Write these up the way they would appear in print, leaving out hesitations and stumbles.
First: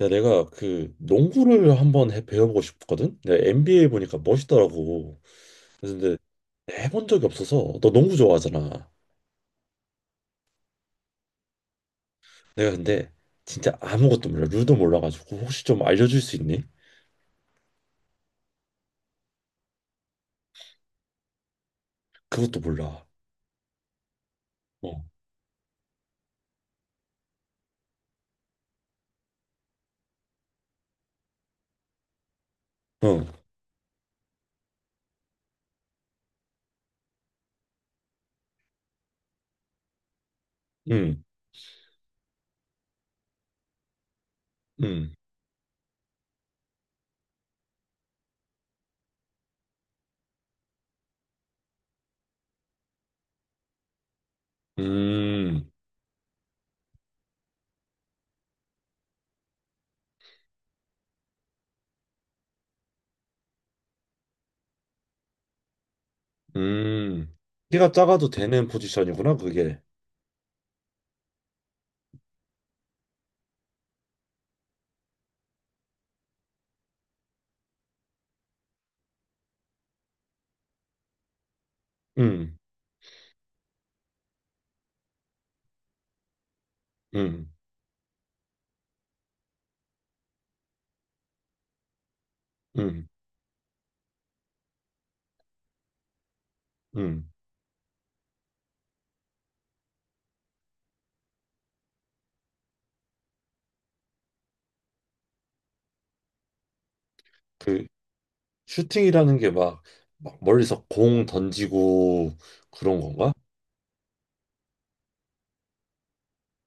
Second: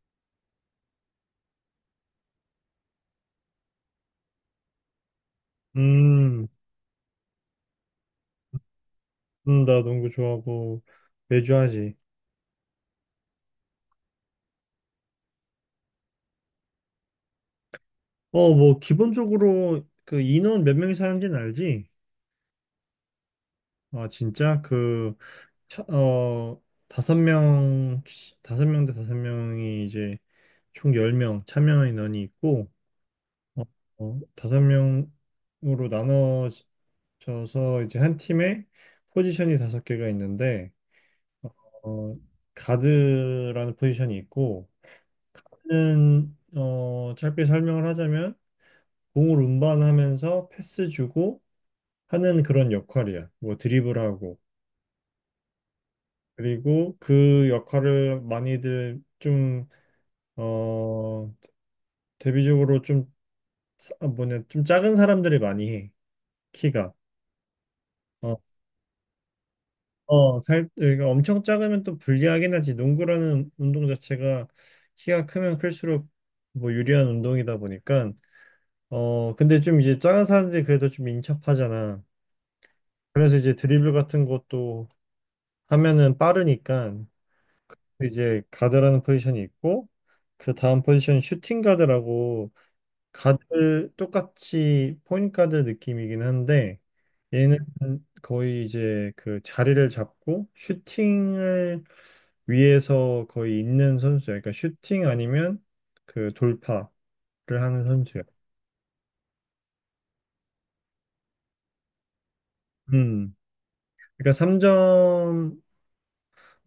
야, 내가 그 농구를 한번 배워보고 싶거든? 내가 NBA 보니까 멋있더라고. 그래서 근데 음, 해본 적이 없어서 너 농구 좋아하잖아. 나 농구 좋아하고 매주 하지. 내가 근데 진짜 아무것도 몰라. 룰도 몰라가지고 혹시 좀 알려줄 수 있니? 뭐 기본적으로 그 인원 몇 명이 사는지는 알지? 그것도 몰라. 아, 진짜 어, 그 차, 어, 다섯 명 다섯 명 대 다섯 명이 이제 총 10명 참여 인원이 있고 어, 어, 다섯 명으로 나눠져서 이제 한 팀에 포지션이 다섯 개가 있는데 음, 어, 가드라는 포지션이 있고 음, 는 짧게 설명을 하자면 공을 운반하면서 패스 주고 하는 그런 역할이야. 뭐 드리블하고. 음, 그리고 그 역할을 많이들 좀, 어, 대비적으로 좀, 아, 뭐냐, 좀 작은 사람들이 많이 해. 키가. 음. 키가 작아도 어, 되는 포지션이구나, 그게. 그러니까 엄청 작으면 또 불리하긴 하지. 농구라는 운동 자체가 키가 크면 클수록 뭐 유리한 운동이다 보니까. 근데 좀 이제 작은 사람들이 그래도 좀 인첩하잖아. 음, 그래서 이제 드리블 같은 것도 하면은 빠르니까 음, 이제 가드라는 포지션이 있고 그 다음 포지션 슈팅 가드라고 음, 가드 똑같이 포인트 가드 느낌이긴 한데 음. 얘는 거의 이제 그 자리를 잡고 슈팅을 위해서 거의 있는 선수야. 그러니까 슈팅 아니면 그 돌파를 하는 그 선수야. 슈팅이라는 게 막 멀리서 공 던지고 그런 건가? 음. 그러니까 삼점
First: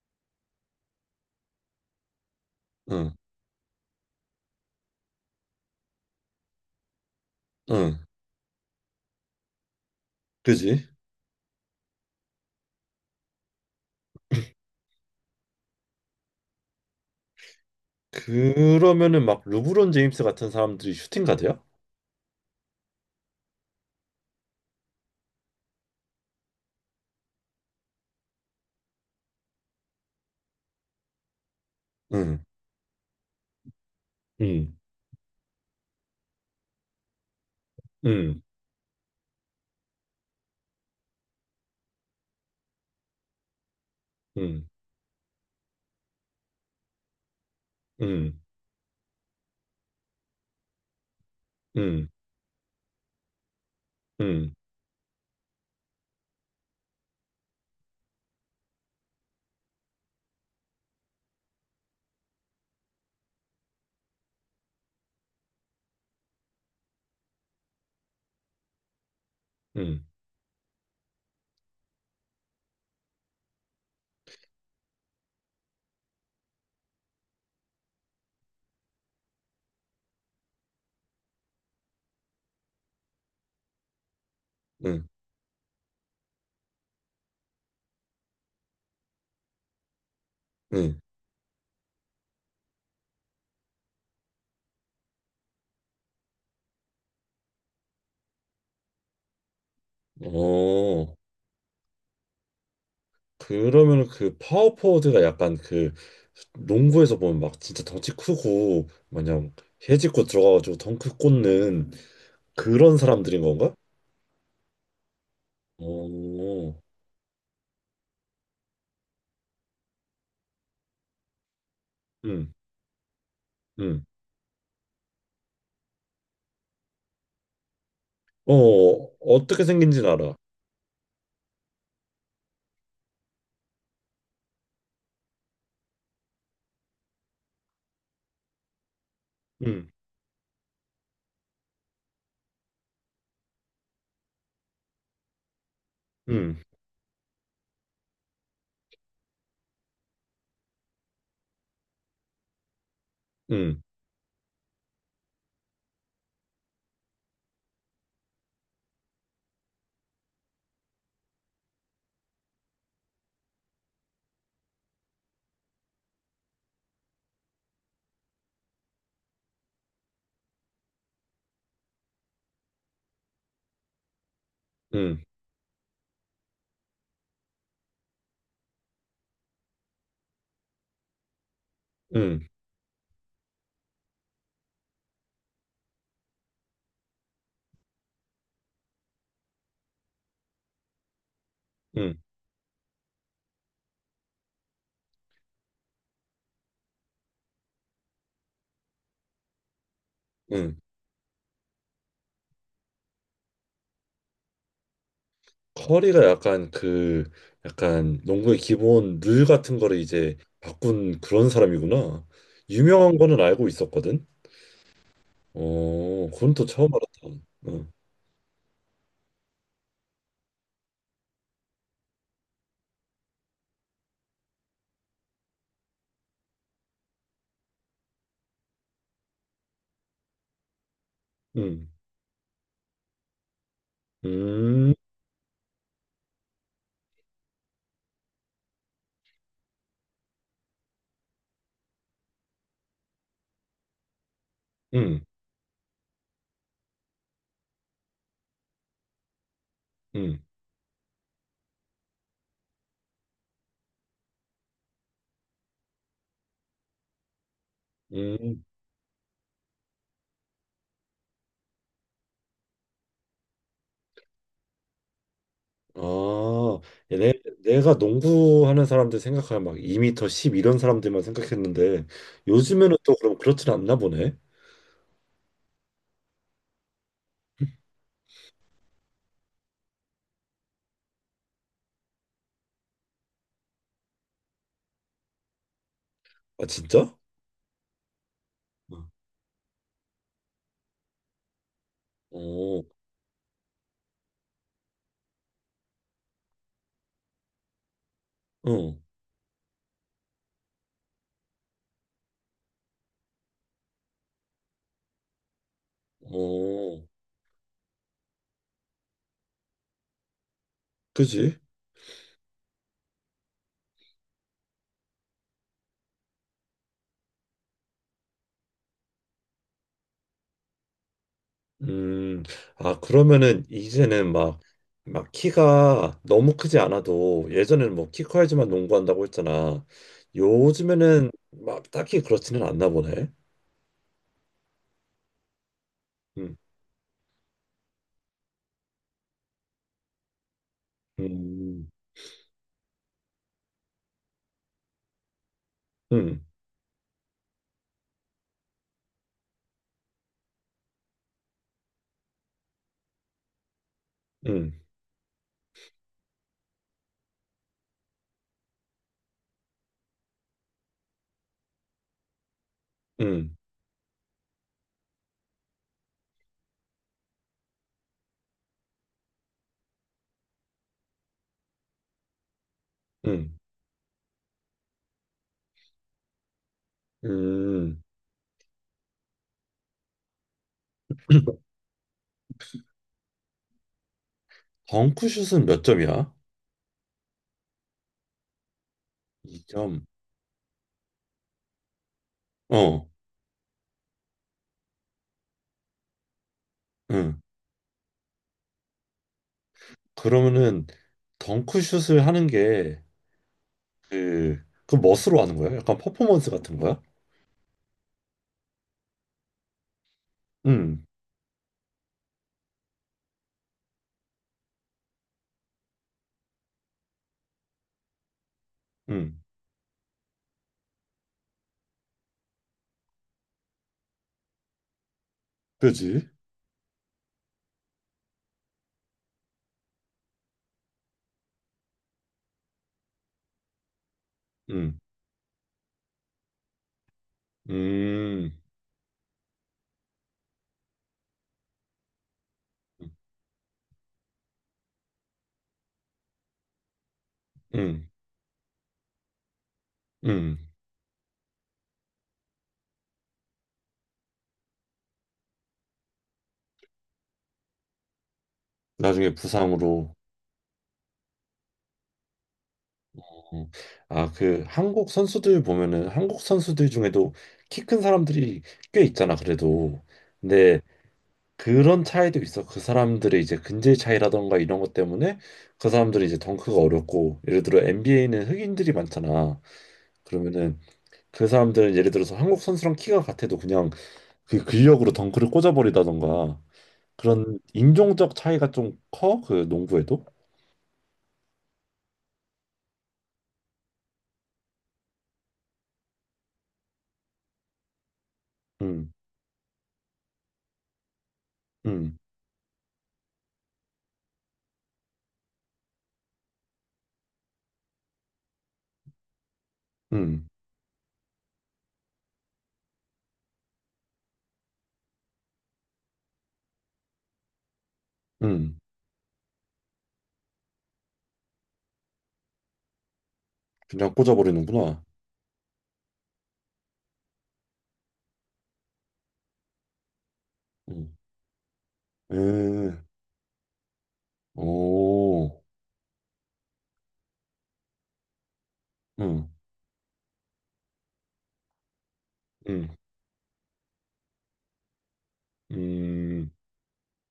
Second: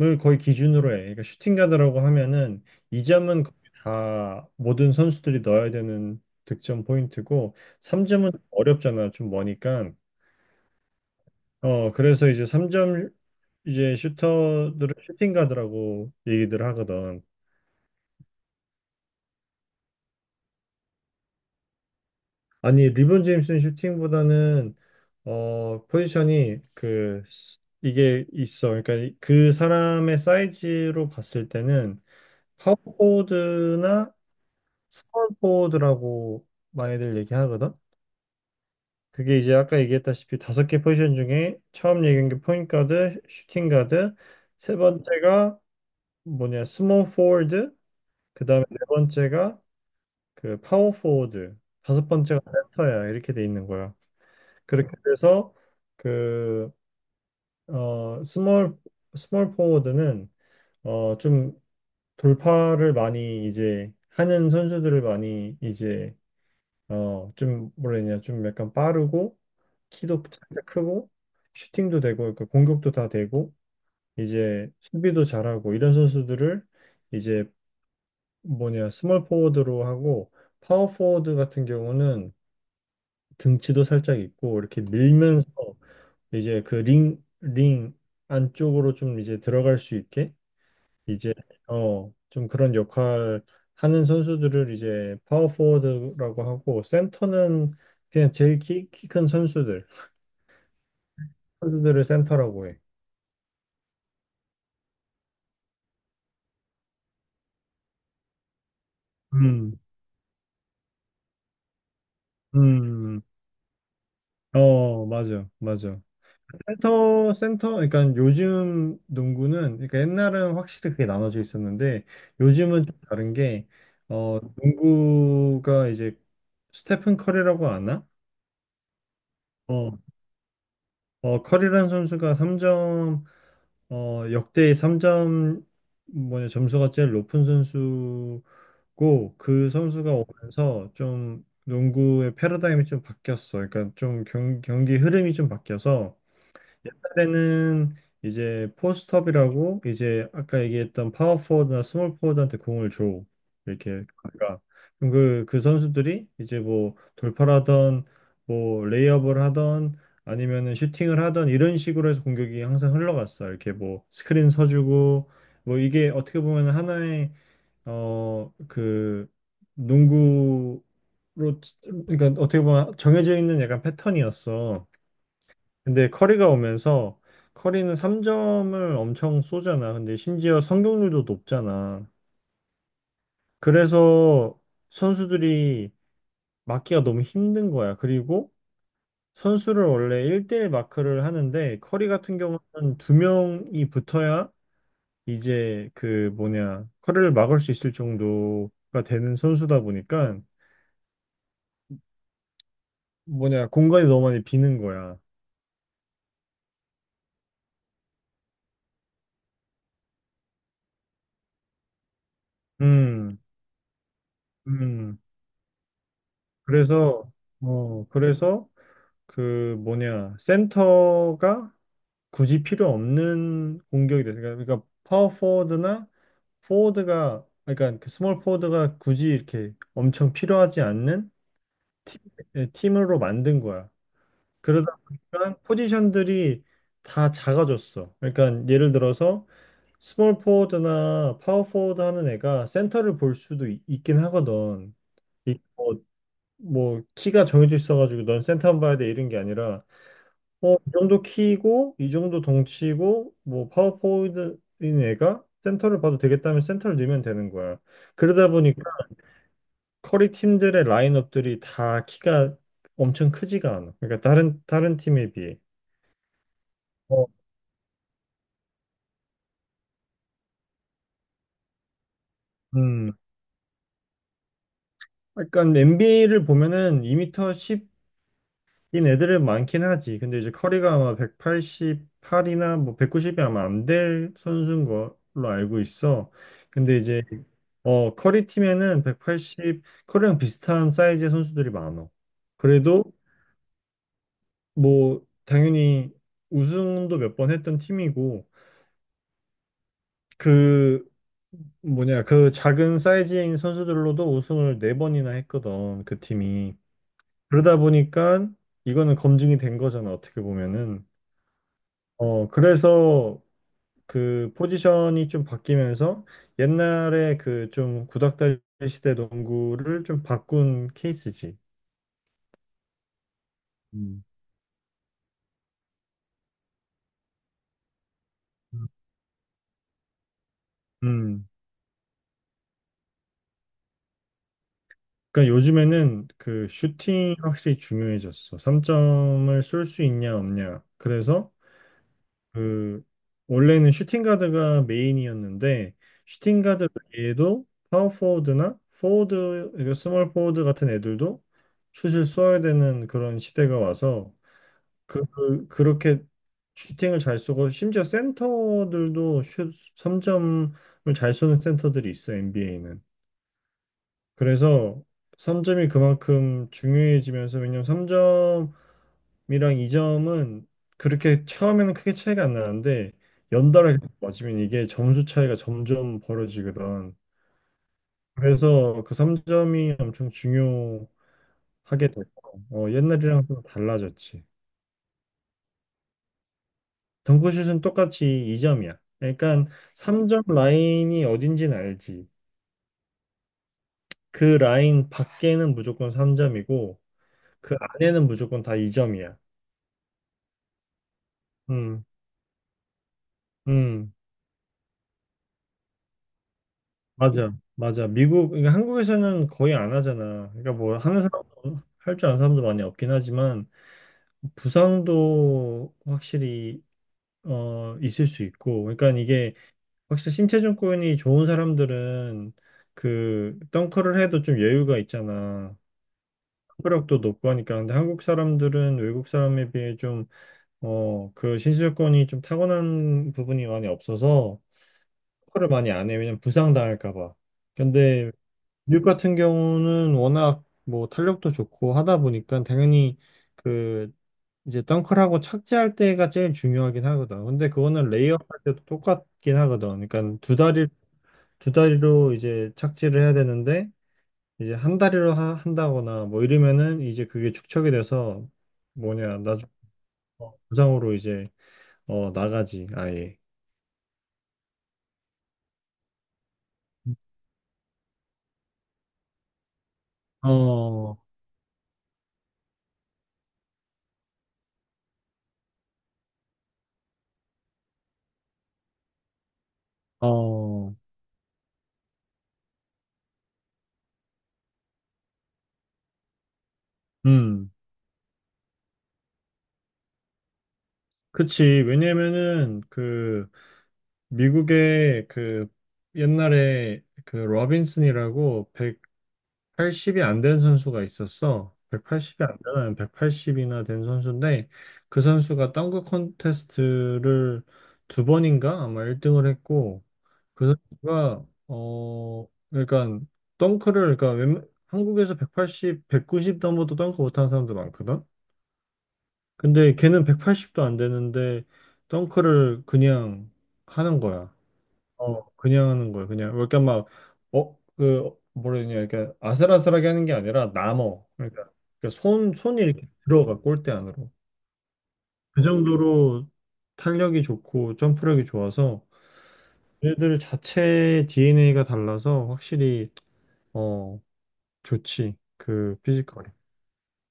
을 거의 기준으로 해. 그러니까 슈팅 가드라고 하면은 응, 이점은 거의 다 모든 선수들이 넣어야 되는 득점 포인트고 응. 삼점은 어렵잖아. 좀 머니까. 그지? 그래서 이제 삼점 이제 슈터들을 슈팅 가드라고 얘기들 하거든. 그러면은 막 르브론 제임스 같은 사람들이 슈팅 가드야? 아니, 리본 제임스는 슈팅보다는 포지션이 그 이게 있어. 그러니까 그 사람의 사이즈로 봤을 때는 응, 파워포워드나 응, 스몰포워드라고 많이들 얘기하거든. 응, 그게 이제 아까 얘기했다시피 다섯 개 포지션 중에 처음 얘기한 게 포인트 가드, 슈팅 가드, 응, 세 번째가 뭐냐 스몰 포워드, 응, 그다음에 네 번째가 그 파워 포워드, 다섯 응, 번째가 센터야 이렇게 돼 있는 거야. 응, 그렇게 돼서 그 어 스몰 스몰 포워드는 좀 돌파를 많이 이제 하는 선수들을 많이 이제 좀 뭐라 해야 되냐 좀 약간 빠르고 응, 키도 살짝 크고 슈팅도 되고 그러니까 공격도 다 되고 이제 수비도 잘하고 이런 선수들을 이제 뭐냐 스몰 포워드로 하고 파워 포워드 같은 경우는 등치도 살짝 있고 이렇게 응, 밀면서 이제 그 링 안쪽으로 좀 이제 들어갈 수 있게 응. 이제 좀 그런 역할 하는 선수들을 이제 파워포워드라고 하고 센터는 그냥 제일 키 큰 어, 선수들을 센터라고 해. 그러면은 그 파워포워드가 약간 그 농구에서 보면 막 진짜 덩치 크고 마냥 음. 해집고 들어가가지고 덩크 꽂는 그런 음. 사람들인 건가? 어, 맞아, 맞아. 어, 센터, 그러니까 요즘 농구는, 그러니까 옛날은 확실히 그게 나눠져 있었는데, 응, 요즘은 좀 다른 게, 응. 농구가 이제 스테픈 커리라고 아나? 어, 어떻게 어, 생긴지는 알아. 커리라는 선수가 3점 역대 3점 뭐냐 점수가 제일 높은 선수고 그 응, 선수가 오면서 좀 농구의 패러다임이 좀 바뀌었어. 그러니까 좀 경기 흐름이 좀 바뀌어서 응, 옛날에는 이제 포스트업이라고 이제 아까 얘기했던 파워포워드나 스몰포워드한테 공을 줘 응, 이렇게 그러니까 그럼 그 선수들이 이제 뭐 돌파하던 뭐 레이업을 하던 아니면은 슈팅을 하던 이런 식으로 해서 공격이 항상 흘러갔어. 이렇게 뭐 스크린 서주고 뭐 이게 어떻게 보면 하나의 어 그 농구로 그러니까 어떻게 보면 정해져 있는 약간 패턴이었어. 응, 근데 커리가 오면서 커리는 3점을 엄청 쏘잖아. 근데 심지어 성공률도 높잖아. 응, 그래서 선수들이 막기가 너무 힘든 거야. 그리고 선수를 원래 1대1 마크를 하는데 커리 응, 같은 경우는 두 명이 붙어야 이제 그 뭐냐 커리를 막을 수 있을 정도가 되는 선수다 보니까 응. 뭐냐 공간이 너무 많이 비는 거야. 커리가 약간 그 약간 농구의 기본 룰 같은 거를 이제 바꾼 그런 사람이구나. 유명한 음. 거는 알고 있었거든. 음. 어, 그건 또 처음 알았다. 그래서 응, 그래서 그 뭐냐 센터가 굳이 필요 없는 공격이 돼. 그러니까 파워 포워드나 포워드가 그러니까 그 스몰 포워드가 굳이 이렇게 엄청 필요하지 않는 응, 팀, 예, 팀으로 만든 거야. 음, 그러다 보니까 포지션들이 다 작아졌어. 그러니까 예를 들어서 스몰 포워드나 파워 포워드 하는 애가 센터를 볼 수도 있, 긴 하거든. 응, 이- 뭐, 뭐 키가 정해져 있어가지고 넌 센터만 봐야 돼 이런 게 아니라 응, 이 정도 키고, 이 정도 덩치고, 뭐, 파워포워드인 애가 센터를 봐도 되겠다면 센터를 넣으면 되는 거야. 그러다 응. 보니까 커리 팀들의 라인업들이 다 키가 엄청 크지가 않아. 그러니까 다른 팀에 비해. 아, 어, 내, 내가 농구하는 사람들 생각하면 막 2미터 10 이런 사람들만 생각했는데 요즘에는 음. 또 그럼 그렇진 않나 보네. 약간 NBA를 보면은 2m 10인 애들은 많긴 하지. 근데 이제 커리가 아마 188이나 뭐 190이 아마 안 될 선수인 걸로 알고 있어. 아, 근데 진짜? 이제 커리 팀에는 180, 커리랑 비슷한 사이즈의 선수들이 많아. 어, 그래도 뭐 당연히 우승도 몇 번 했던 팀이고 어, 그 뭐냐 그 작은 사이즈인 선수들로도 우승을 네 번이나 했거든 그 팀이. 어, 그러다 보니까 이거는 검증이 된 거잖아 어떻게 보면은. 그지? 그래서 그 포지션이 좀 바뀌면서 옛날에 그 좀 구닥다리 시대 농구를 좀 바꾼 케이스지. 음, 아, 그러면은 음. 이제는 막, 키가 너무 크지 않아도 예전에는 뭐 키 커야지만 농구한다고 했잖아. 요즘에는 음, 막 딱히 그렇지는 않나 보네. 그러니까 요즘에는 음, 그 슈팅 확실히 중요해졌어. 3점을 쏠 수 있냐 없냐. 그래서 음, 그 원래는 슈팅 가드가 메인이었는데 음, 슈팅 가드 외에도 파워 포워드나 포워드, 그러니까 스몰 포워드 같은 애들도 슛을 쏘아야 되는 그런 시대가 와서 음, 그렇게 슈팅을 잘 쏘고 심지어 센터들도 슛 3점을 잘 쏘는 센터들이 있어 NBA는. 음, 그래서 3점이 그만큼 중요해지면서 왜냐면 3점이랑 2점은 그렇게 처음에는 크게 차이가 안 나는데 음, 연달아 계속 맞으면 이게 점수 차이가 점점 벌어지거든. 음. 그래서 그 3점이 엄청 중요하게 됐고 옛날이랑 좀 달라졌지. 덩크슛은 몇 점이야? 덩크슛은 똑같이 2점이야. 그러니까 2점. 3점 라인이 어딘지는 알지. 어, 그 라인 밖에는 무조건 3점이고 응. 그 안에는 무조건 다 2점이야. 그러면은 음. 덩크슛을 하는 게 음. 그 멋으로 하는 거야? 약간 퍼포먼스 같은 거야? 맞아, 맞아. 미국, 그러니까 한국에서는 거의 안 하잖아. 그러니까 뭐 응, 하는 사람, 도 할 줄 아는 사람도 많이 없긴 하지만 부상도 확실히 있을 수 있고, 그러니까 응. 이게 확실히 신체 조건이 좋은 사람들은 그 덩크를 해도 좀 여유가 있잖아. 그지? 회복력도 높고 하니까. 근데 한국 사람들은 외국 사람에 비해 좀 그 신체 조건이 좀 타고난 부분이 많이 없어서 응. 덩크를 많이 안 해. 왜냐면 부상 당할까 봐. 근데 음, 뉴욕 같은 경우는 워낙 뭐 탄력도 좋고 하다 보니까 당연히 그 이제 덩크하고 착지할 때가 제일 중요하긴 하거든. 근데 음, 그거는 레이업 할 때도 똑같긴 하거든. 그러니까 음. 두 다리로 이제 착지를 해야 되는데 이제 한 다리로 한다거나 뭐 이러면은 이제 그게 축척이 돼서 나중에 뭐냐 나중에 부상으로. 뭐 부상으로 이제 나가지 아예. 어. 아, 그 한국 선수들 보면은 한국 선수들 중에도 키 큰 사람들이 꽤 있잖아, 그래도. 근데 어, 그런 차이도 있어. 그 사람들의 이제 근질 차이라던가 이런 것 때문에 그 사람들이 이제 덩크가 어렵고, 예를 들어 NBA는 흑인들이 많잖아. 그러면은 어, 그 사람들은 예를 들어서 한국 선수랑 키가 같아도 그냥 그 근력으로 덩크를 꽂아버리다던가 그런 음, 인종적 차이가 좀 커? 그 농구에도? 그치. 왜냐면은, 그, 미국에 그 옛날에 그 로빈슨이라고 음. 180이 안된 선수가 있었어. 음, 180이 안 되는 180이나 된 선수인데 그 선수가 덩크 콘테스트를 두 번인가 아마 1등을 했고 음, 그 선수가 그러니까 덩크를 그러니까 한국에서 180, 190 넘어도 덩크 못하는 사람도 많거든. 음. 근데 걔는 180도 안 되는데 덩크를 그냥 그냥 하는 거야. 꽂아버리는구나. 그냥 하는 거예요. 그냥 그러니까 막 그 뭐라 냐 이렇게 아슬아슬하게 하는 게 아니라 음. 남어. 그러니까 손 손이 이렇게 에, 들어가 골대 안으로. 오, 그 정도로 탄력이 좋고 점프력이 좋아서 음, 얘들 자체 DNA가 달라서 음, 확실히 어 좋지. 그 피지컬이. 음.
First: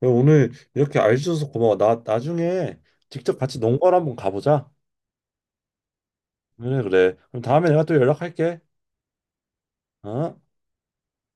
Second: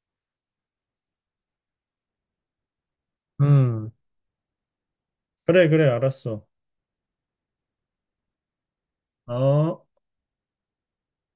그럼 오늘 이렇게 알려줘서 고마워. 나 나중에 직접 같이 음. 농가를 한번 가보자. 그래, 그래, 알았어. 그래, 그래. 그럼 다음에 내가 또 연락할게. 어. 어?